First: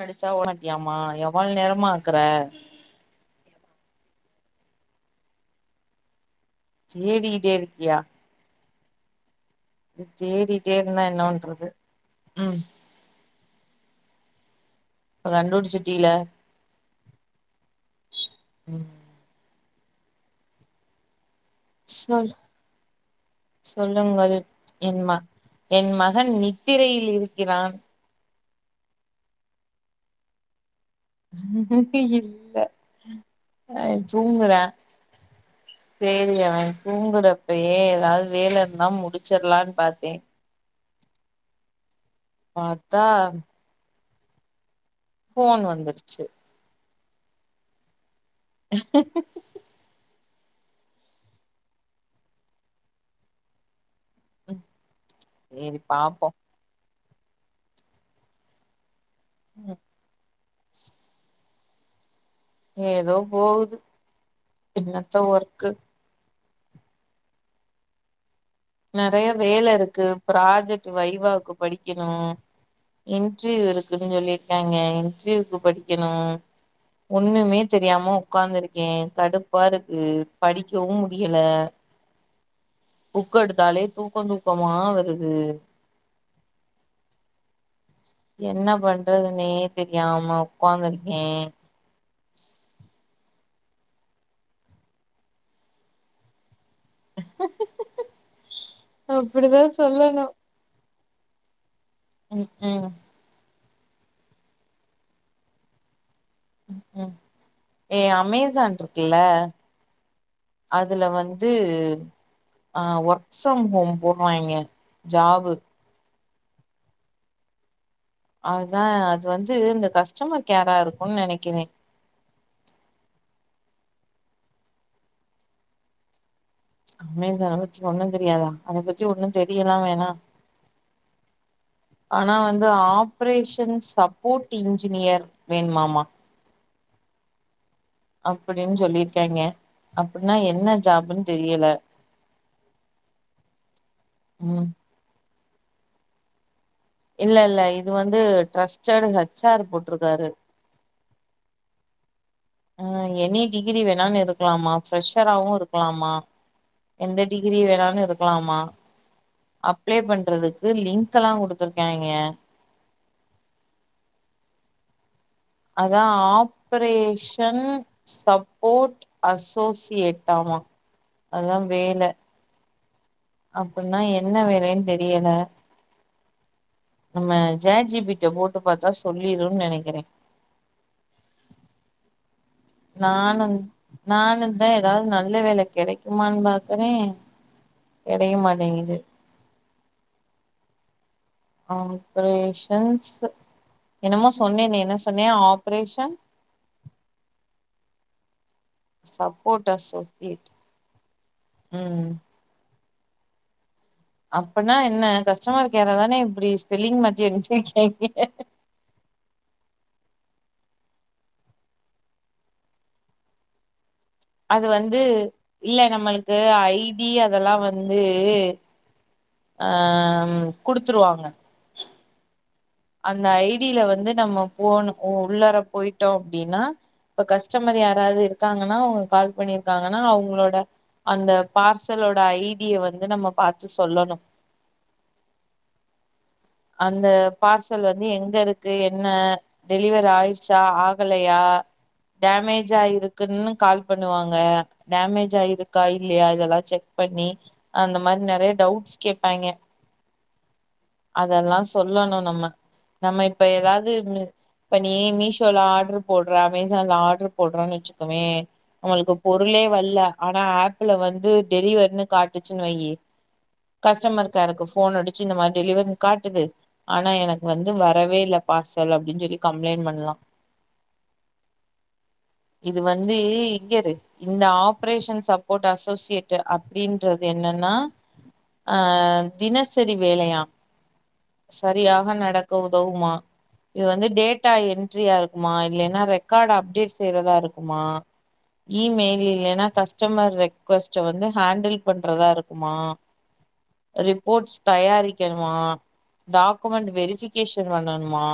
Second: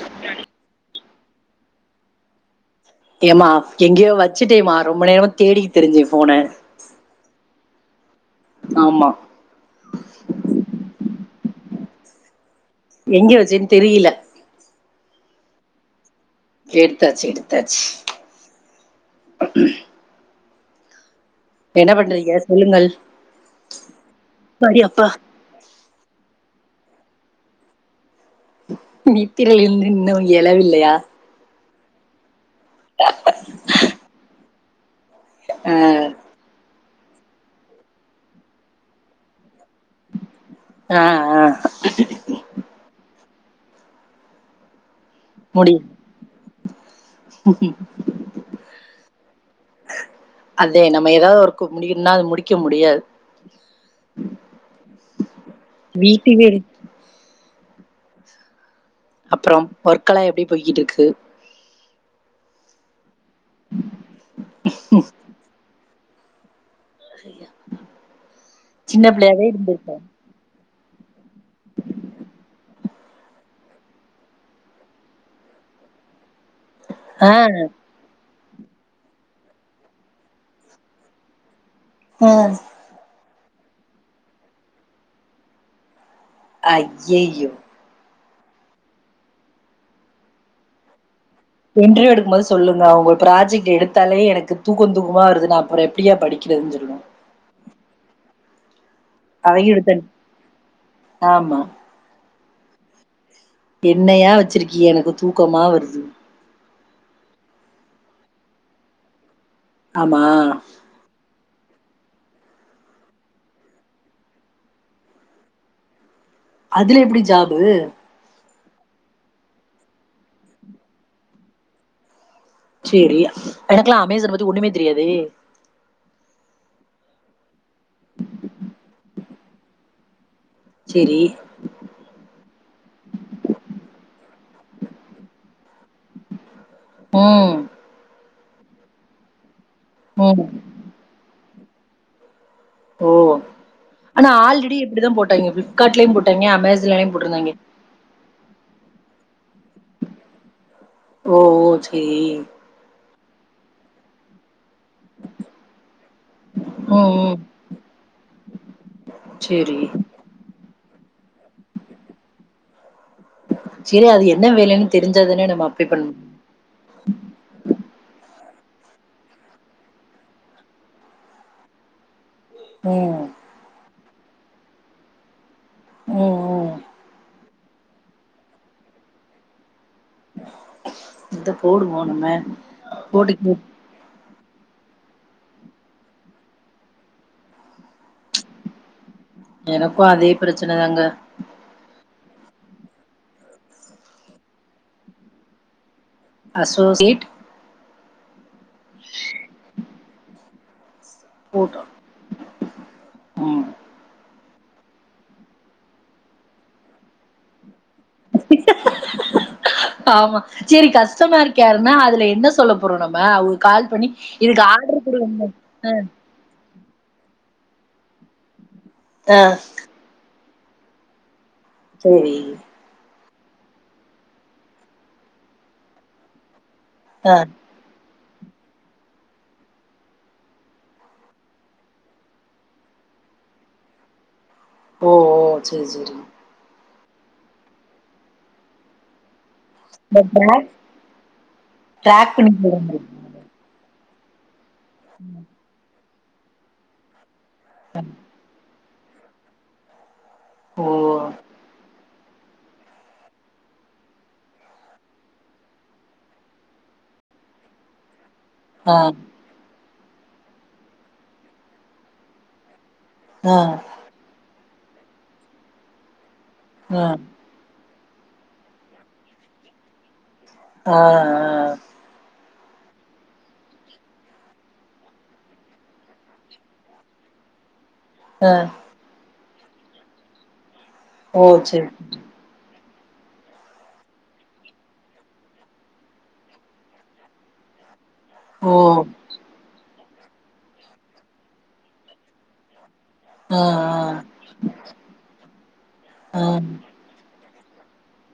நடிச்சா ஓட மாட்டியமா எம் இவ்ளோ நேரமா ஆக்குற ஏமா எங்கேயோ வச்சுட்டேமா ரொம்ப நேரமா தேடி திரிஞ்சேன் போன தேடிட்டே இருக்கியா ஆமா தேடிட்டே இருந்தா என்ன பண்றது ம் எங்க வச்சேன் தெரில இப்ப கண்டுபுச்சிட்டில எடுத்தாச்சி எடுத்தாச்சி ம் என்ன சொல் பண்றீங்க சொல்லுங்கள் சொல்லுங்கள் சரி அப்பா என்மா என் மகன் நீ திரையில் இருக்கிறான் நித்திரையிருந்து இன்னும் எழவில்லயா [unintelligible] அ தூங்குறன் ஆ, செரியா வை தூங்குறப்பயே ஏதாது வேலை இருந்தா முடிச்சிடலா பாத்தேன் ஆ ஆ பாத்தா போன் முடியும் வந்துருச்சு அதே நம்ம ஏதாது ஒர்க்கு முடியும்னா அது முடிக்க முடியாது ம் செரி வீட்டு பாப்போம் வீடு அப்றோம் ஒர்க் எல்லா எப்டி போய்கிட்டு இருக்கு ஏதோ போகுது எனத்த ஒர்க்கு சரியா நெறைய வேலை இருக்கு ப்ராஜெக்ட் வைவாவுக்கு படிக்கணும் இன்டர்வியூ இருக்குன்னு சொல்லியிருக்காங்க இன்டர்வியூக்கு படிக்கணும் ஒண்ணுமே தெரியாம உக்காந்துருக்கேன் கடுப்பா இருக்கு படிக்கவும் முடியல உஹம் புக்க எடுத்தாலே தூக்கம் தூக்கமா வருது அய்யய என்ன பண்றதுனே தெரிய ஆமா ஒக்காந்துரு ஆஹ்ம் மொத சொல்லுங்க உங்க ப்ராஜெக்ட் எடுத்தாலே எனக்கு தூக்கம் தூக்கமா வருது நான் அப்புறம் எப்படியா படிக்கிறது சொல்லன் அவங்க அப்படிதான் எடுத்தன் சொல்லணும் ஆமா உம் உஹம் என்னயா வச்சிருக்கிய எனக்கு தூக்கமா வருது உம் ஏ அமேசான் இருக்குல்ல ஆமா அது ஆஹ் ஒர்க் ஃப்ரம் ஹோம் போடுறாங்கய ஜாபு அதுல எப்படி ஜாபு அதுதான் அது வந்து இந்த கஸ்டமர் கேரா இருக்கும் நினைக்கிறேன் செரி எனக்கெல்லாம் அமேசன் பத்தி ஒண்ணுமே தெரியாது அமேசன் அத பத்தி ஒண்ணும் தெரியாதா அதை பத்தி ஒன்னும் தெரியலாம் வேணாம் சேரி ஆனா வந்து ஆப்ரேஷன்ப் ஸ்கூட்டி இன்ஜினியர் வேணுமாமா உம் அப்படின்னு சொல்லிருக்காங்கய அப்படின்னா ம் என்ன ஜாப்ன்னு தெரிய தெரியல ஓ ஆனா ம் ஆல்ரெடி இப்படிதான் போட்ட பிப்கார்ட்லய போட்டங்கய அமேசான் இல்ல இல்ல இது வந்து டிரஸ்டட் ஹச் ஆர் போட்டிருக்காரு ஓ ஓ சேரி ஆஹ் எனி டிகிரி வேணாலும் இருக்கலாமாம் ஃப்ரெஷராவு இருக்கலாமா ம் எந்த ம் டிகிரி வேணாலும் இருக்கலாமா சேரி அப்ளை பண்றதுக்கு எதோ லிங்க் எல்லாம் கொடுத்துருக்காங்கய சேரி அது என்ன வேலைன்னு தெரிஞ்சு அதான் ஆப்பரேஷன் சப் கோட் அசோசியேட்டாமா அதா வேல ம் அப்புனா என் என்ன வேலைன் தெரியல உ உ நம்ம ஜேட் ஜிபிட்ட போட்டு பாத்தா சொல்லிருன் நெனைக்கிறே இந்த போடு போடுமே போட்டு கேளு ஆ ஏதாவது நல்ல வேல கெடைக்குமானு பாக்குறே கெடைக மாட்டேங்குது எனக்கு அதே பிரச்சன தாங்க ஆப்ரேஷன்ஸ் என்னமோ சொன்னேனே என்ன சொன்னே ஆப்ரேஷன் அசோஸியேட் சப்போட்டர்ஸ்ஸோ ஏட் உ உ அப்பன்னா என்ன கஸ்டமர் கேர தானே இப்படி ஸ்பெல்லிங் மாத்தி [unintelligible] ஆமா சேரி கஷ்டமர்கேர்னா அதுல என்ன சொல்ல போறோ நம்ம ஒரு கால் பண்ணி இதுக்கு அது வந்து ஆர்டர் குடுங்க இல்ல நம்மளுக்கு ஐ டீ அதெல்லா வந்து ஆ ஆ ஆம் குடுத்துருவாங்க சேரி அந்த ஐடில வந்து நம்ம போணபோ உள்ளாற போயிட்டோ அப்டின்னா இப்ப ஆ கஷ்டமர் யாராது இருக்காங்கனா அவங்க கால் பண்ணிருக்காங்கனா அவங்களோட அந்த பார்சலோட ஐடிய வந்து நம்ம பாத்து சொல்லணு ஓ ஓ சேரி சேரி அந்த பார்சல் வந்து எங்கருக்கு என்ன டெலிவர் இந்த ஆயிர்ச்சா ட்ராக் ஆகலையா ட்ராக் பண்ணி டேமேஜா போடுங்க இருக்குன்னு கால் பண்ணுவாங்க டேமேஜ் ஆயிருக்காயி இல்லையா இதெல்லா ஜெக் பண்ணி அந்த மாரி நெறைய டவுட்ஸ் கேப்பாங்க ஓ அதெல்லா சொல்லணும் நம்ம நம்ம இப்ப ஏதாது இப்ப நீ மீஷோல ஆர்டரு போடுற அமேசான்ல ஆர்டரு போடுறனு வச்சுக்கோவேன் ஆ நம்மளுக்கு பொருளே வரல்ல ஆனா ஆப்ல வந்து டெலிவர்ன்னு காட்டுச்சுகனு வையி ஆ கஸ்டமர் கேர்ருக்கு போன் அடிச்சி இந்த மாதிரி டெலிவர் காட்டுது ஆ ஆனா எனக்கு வந்து வ வரவே இல்ல பார்சல் அப்டின் சொல்லி கம்ப்ளைண் பண்லாம் ஆஹ் அஹ் இது வந்து இங்கரு இந்த ஆப்ரேஷன் சப்போர்ட் அசோசியேட் அப்படின்றது என்னன்னா ஆ ஆஹ் தினசரி வேலையா ஓ சேரி சரியாக நடக்கவும் தோவுமா இது வந்து டேட்டா என்ட்ரியா இருக்குமா இல்லைன்னா ரெக்கார்டு அப்டேட் செய்றதா இருக்குமா ஓ ஈ மெயில் இல்லனா கஷ் கஸ்டமர் ரெக்வஸ்ட்ட வந்து ஹேண்டில் பண்றதா இருக்குமா ஆ ரிப்போர்ட்ஸ் தயாரிக்கணுமா ஆ ஆ டாக்குமெண்ட் வெரிஃபி கேஷன் பண்ணணுமா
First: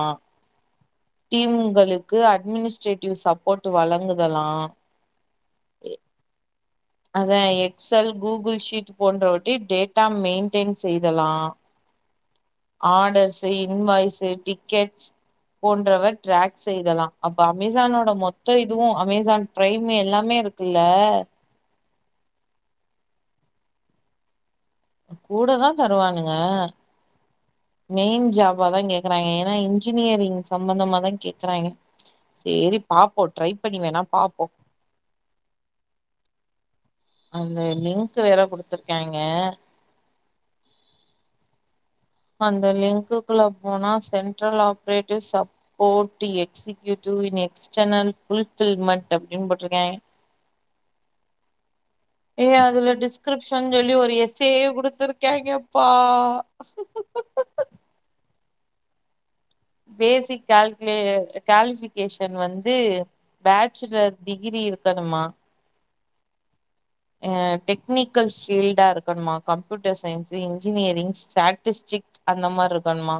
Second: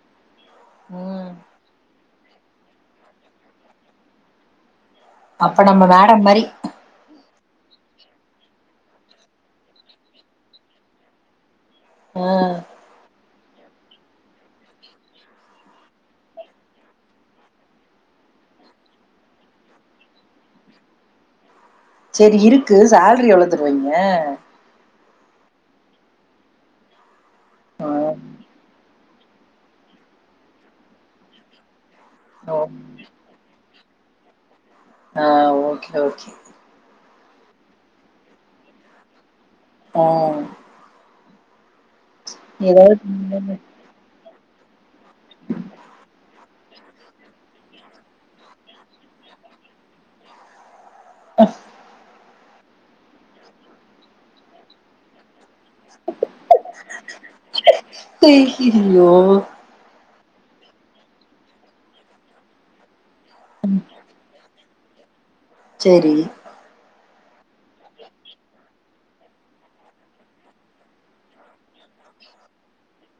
ம் டீம்களுக்கு க்கு அட்மினிஸ்ட்ரேட்டிவ் சப்போர்ட் வழங்குதலாம் அப்ப நம்ம மேடம் மாரி அதான் எக்ஸல் கூகுள் ஷீட் போன்றவட்டி டேட்டா மெயின்டென் செய்தலான் ஆ ஆடஸ் இன்வாய்ஸ்சு டிக்கெட்ஸ் போன்றவ ட்ராக் செய்தலாம் அப்ப அமேசானோட மொத்த இதுவும் அமேசான் பிரைமு எல்லாமே இருக்குல்ல சேரி இருக்கு சேல்ரி எவ்ளோ தருவாங்கய கூட தா தருவானுங்க மெயின் ஆ ஜாபாதாங்க க்கறாங்க ஏனா இன்ஜினியரிங் சம்பந்தமா தான் கேக்குறாங்க ஓ சேரி பாப்போம் ட்ரை பண்ணி வேணா பாப்போம் ஆ ஓகே ஓகே அந்த லிங்க் வேற குடுத்துருக்காங்கே ஆ அந்த லிங்க்குக்குள்ள ஏதாவது போனா central operative support executive in external fulfilment அப்படின்னு போட்டிருக்காங்கே அ ஏய் அதுல டிஸ்கிரிப்ஷன் சொல்லி ஒரு எஸ் ஏயே குடுத்துருக்காங்கேப்பா பேசிருவியோ பேசிக் கால்குலே கிளாசிஃபிக்கேஷன் வந்து பேச்சுலர் டிகிரி இருக்கணுமா சேரி ஆ டெக்னிக்கல் ஃபீல்டா இருக்கனுமா கம்ப்யூட்டர் சயின்ஸ் இன்ஜினியரிங் ஸ்டாட்டிஸ்டிக் அந்த மாதிரி இருக்கனுமா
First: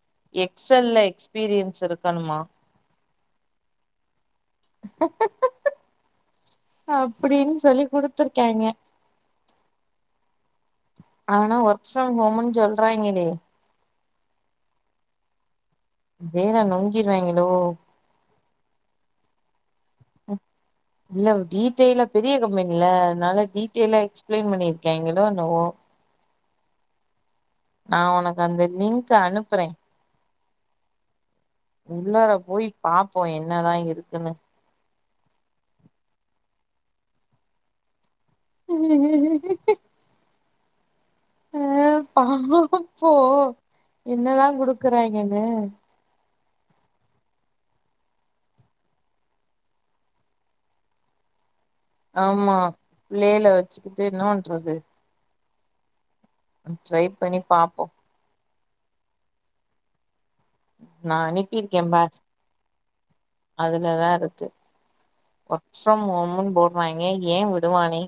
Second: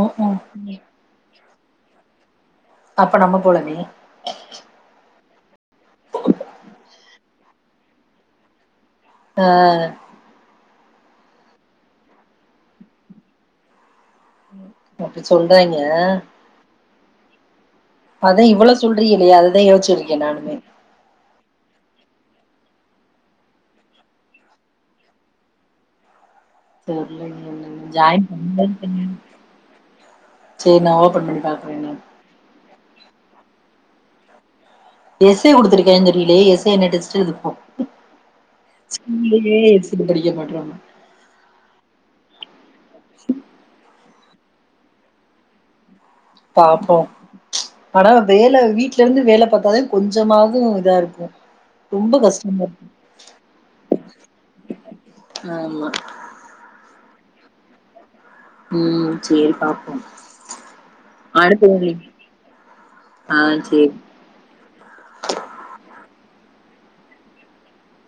ம் எக்ஸ் ம் எல் ல எக்ஸ்பீரியன்ஸ் செதுக்கனும்மா அப்ப நம்ம போலாமே அப்படின்னு சொல்லி குடுத்தருக்காங்கே ஆ ஆனா ஒர்க் ஃப்ரம் ஹோம்ன்னு சொல்றாங்களே அப்படி சொல் வேற நொங்கிருவாங்களோ இவ்ளோ சொல்றீரையலே அது தான் யோச்சு இல்ல டீட் டெயிலா பெரிய கம்பெனில அதனால டீட்டெயிலா எக்ஸ்பளைன் பண்ணியிருகாங்களோ என்னவோ சரிங்க நான் உனக்கு அந்த லிங்க் அனுப்புறேன் செரி நான் ஓப்பன் பண்ணி பாக்குறே என்னன்னு உள்ளாற போயி பாப்போம் என்னதான் இருக்குன்னு ஏஸ்ஸு குடுத்துருக்காங்கேன்னு தெரியிலயே எஸ்ஸு எதுனா டெஸ்ட்டு இதுப்போம் ஸ்கூல்லையே எஸ்ஸுக்கு படிக்க மாட் [unintelligible] அ பாப்போ என்னதான் குடுக்குறாய்ங்கன்னு பாப்போம் ஆனா வேலை வீட்ல இருந்து வேலை பாத்தா தான் கொஞ்சமாவும் இதா இருக்கும் ஆமா பிள்ளையில வச்சுக்கிட்டு என்ன பண்றது ஆமா ட்ரை பண்ணி பாப்போ உம் சேரி பாப்போம் நா அனுப்பிருக்கே பார் ஆ சேரி அதுலதா இருக்கு ஒர்க் ஃப்ரம் ஹோமு போட் வாங்கே ஏ விடுவானே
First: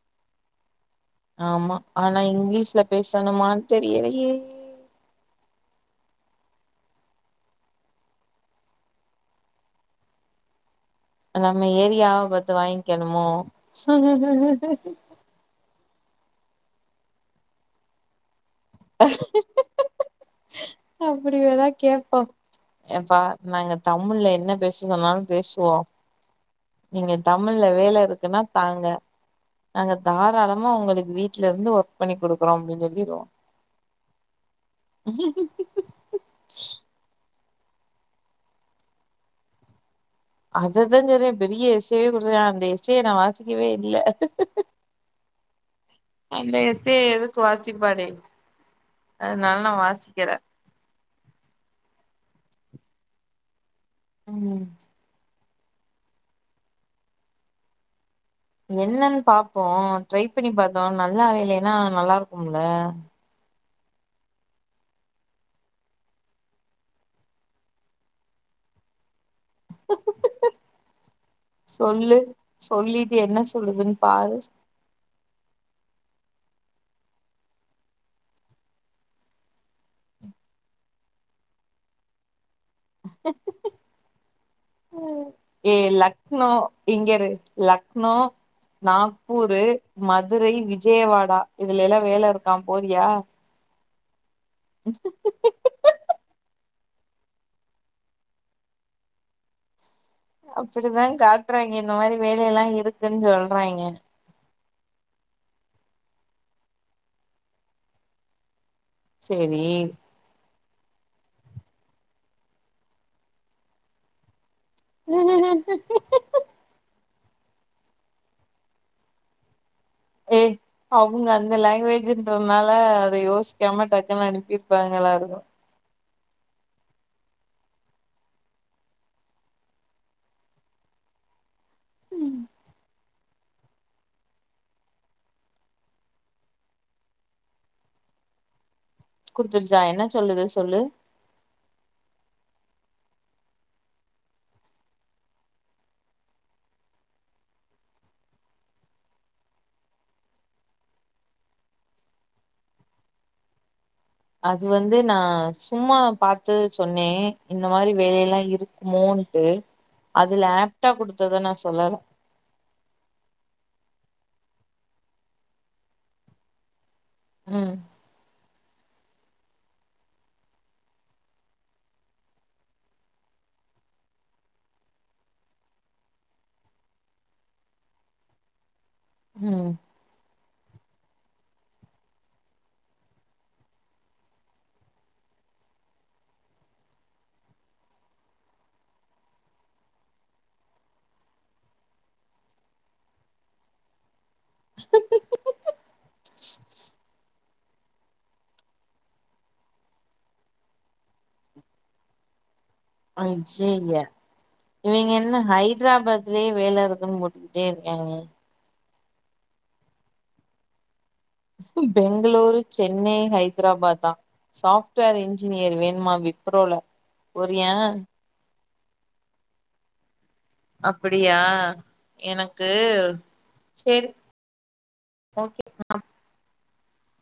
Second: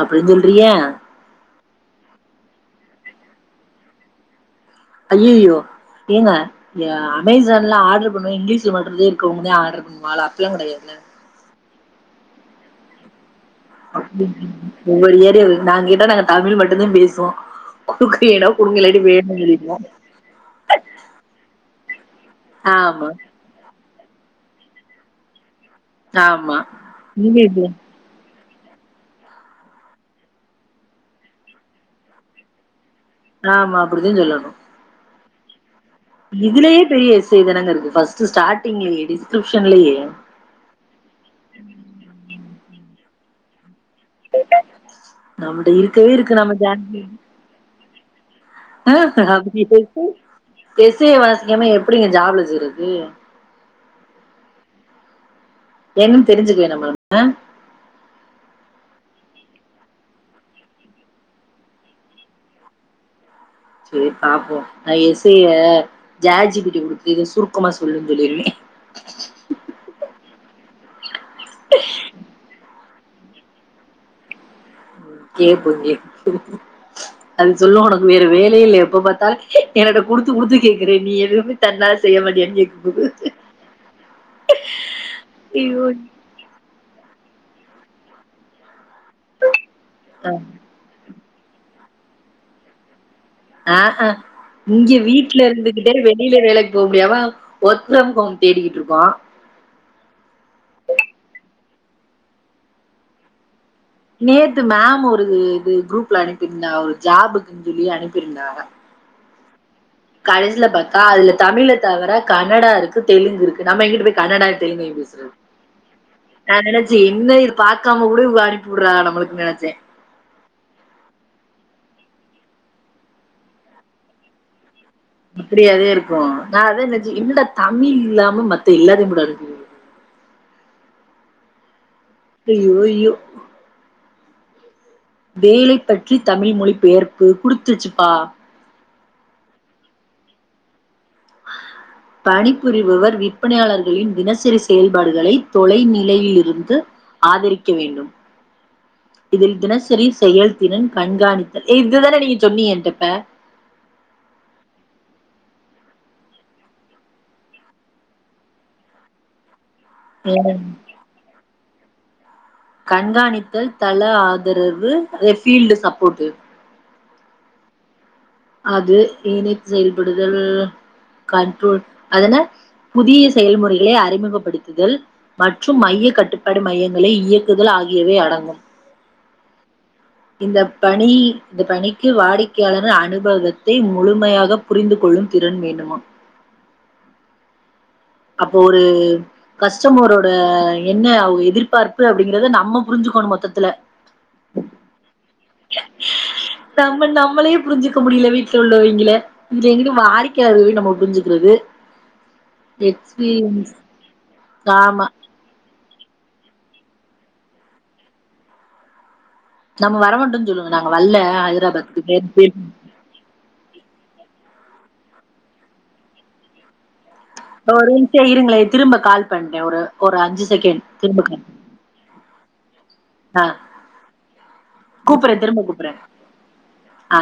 அப்டின்னு சொல்றியா ஆமா ஆனா இங்கிலீஷ்ல பேசணுமான்னு தெரியலையே அய்யயோ ஏங்க அமேசான்ல ஆர்டர் பண்ணுவே இங்கிலீஷ்ல மட்டுறதே இருக்கவங்களே ஆர்டர் பண்ணுவ அப்டில்லா கெடயாதுல நம்ம ஏரியாவ பத்து வாங்கிக்கணுமோ [unintelligible] நாங்க தமிழ் மட்டும் தா பேசுவோ குறுக்க இடம் குடுங்க இல்லாட்டி வேணுஞ் சொல்லிருவோ [unintelligible] அப்டி வேணா கே ப்போம் ஆமா எப்பா நாங்க தமிழ்ல என்ன பேச சொன்னாலு பேசுவோ நாம் நீங்க தமிழ்ல வேல இருக்குன்னா தாங்க நாங்க தாராளமா ஒங்களுக்கு வீட்ல இருந்து ஒர்க் பண்ணி குடுக்குறோ அப்டின்னு சொல்லி ஆமா அப்டிதா சொல்லணு [unintelligible] இதுலயே பெரிய விச சே தானங்க இருக்கு ஃப்ஸ்ட்டு ஸ்டாடிங்லேயே டிஸ்கிரிப்ஷன்லயே அத தா சொல்றே பெரிய எஸ்ஸேவே குடுத்துருக்கானா அந்த ஏசி நா வாசிக்கவே இல்ல இல்ல நம்மட்ட இருக்கவே இருக்கு அந்த நம்ம எஸ்ஸேய எதுக்கு வாசிப்பாரு [unintelligible] ஆ அப்டியா பேசி பே வசிக்காம எப்டிங்க ஜாப்ல சேருரது உம் என்னன்னு தெரிஞ்சுக்க வேண்டாமா ஆ என்னன்னு பாப்போ ட்ரை பண்ணி பாத்தோ நல்லா வேலன்னா நல்லா இருக்குல செரி பாப்போ நா எஸ்ஸைய ஜாட் ஜிபிடி கிட்ட குடுத்து இத சுருக்கமா சொல்லுன்னு சொல்லிருவே சொல்லு சொல்லிட்டு என்ன சொல்லுதுனு பாரு கேப்போ கேப்போ அது சொல்லு ஒனக்கு வேற வேலயே இல்ல எப்ப பாத்தாலு என்னட்ட குடுத்து குடுத்து கேக்குற நீ எதுவுமே தன்னால செய்ய மாட்டியான்னு கேக்கு ஏ ஐயோ லக்னோ இங்கரு லக்னோ நாக்பூரு ஆ மதுரை விஜயவாடா இதுல எல்லா வேல இருக்கா போறியா ஆ ஹ இங்க வீட்ல இருந்துகிட்டே வெளில வேலைக்கு இப்ப வெளியில போக முடியாம வொர்க் ஃப்ரம் ஹோம் தேடிக்கிட்டு இருக்கோ அப்டிதா காட்றாங்க இந்த மாதிரி வேலையெல்லா இருக்குன்னு சொல்றே ற்றாங்க நேத்து மேம் ஒரு இது குரூப்ல அனுப்பிருந்தாக ஒரு ஜாப்புக்கு சொல்லி அனுப்பிருந்தாக சேரி கடைசில பாத்தா அதுல தமிழ தவிர கன்னடா இருக்கு தெலுங்கு இருக்கு நம்ம எங்குட்டு போய் கன்னடா இருக்கு தெலுங்கையு பேசுவே நா நெனச் என்ன இது பாக்காம கூட இவுங்க அனுப்பி விடுறாங்க நம்மளுக்கு நினைச்சே ஏ அவுங்க அந்த லாங்குவேஜ்ன்றதுனால அத யோசிக்காம டக்குன்னு அனுப்பிரு ப்பாங்கல்லா இருக்கு இப்படியாதே இருக்கு நா அதா நெனச்சே என்னடா தமிழ் இல்லாம மத்த எல்லத்தையு கூட இருக்கு அய்யோ அய்யோ வேலை பற்றி தமிழ் மொழி பெயர்ப்பு குடுத்துருச்சுப்பா குடுத்துருச்சா என்ன சொல்லுது சொல்லு பணிபுரிபவர் விற்பனையாளர்களின் தினசரி செயல்பாடுகளை தொலைநிலையிலிருந்து ஆதரிக்க வேண்டும் இதில் தினசரி செயல்திறன் கண்காணித்தல் இதுதானே நீங்க சொன்னீங்க என்ட இப்ப அது வந்து நா சும்மா பாத்து சொன்னே இந்த மாதிரி வேலை எல்லா இருக்குமோன்ட்டு அதுல இப்ப. ஆப்டா கொடுத்ததா நா சொல்லல கண்காணித்தல் தள ஆதரவு அதா பீல்டு சப்போட்டு உம் அது இணைத்து செயல்படுதல் கற்று அது என்ன புதிய செயல்முறைகளை அறிமுகப்படுத்துதல் மற்றும் மைய கட்டுப்பாடு மையங்களை இயக்குதல் ஆகியவை அடங்கும் உம் இந்த பணி இந்த பணிக்கு வாடிக்கையாளர் அனுபவத்தை முழுமையாகப் புரிந்து கொள்ளும் திறன் வேண்டுமா அப்போ ஒரு கஷ்டமரோட என்ன அவ எதிர்பார்ப்பு அப்படிங்கறத நம்ம புரிஞ்சுக்கணும் மொத்தத்துல நம்ம நம்மளே புரிஞ்சிக்க முடியல வீட்ல உள்ளவங்கள இதுல எங்க வாடிக்கையாளர்கள நம்ம புரிஞ்சுக்கிறது எக்ஸ்பீரியன்ஸ் அய்யய்ய ஆமா இவிங்க என்ன ஹை ஹைதராபாத்லயே வேல இருக்குன்னு போட்டுக்கிட்டே இருக்காங்க நம்ம வர மாட்டும்னு சொல்லுங்க நாங்க வரல ஹைதராபாத்துக்கு பெங்களூரு சென்னை ஹைதராபாத் தா சாப் ட்வேர் இன்ஜினியர் வேணுமா விப்ரோல வரியா ஒரு நிமிஷம் இருங்களேன் திரும்ப கால் பண்றேன் ஒரு ஒரு அஞ்சு செகண்ட் திரும்ப அப்படியா கால் எனக்கு கு ஆ சரி கூப்பிடுறேன் திரும்ப ஒகே கூப்பிடுறேன் மேம் ஆ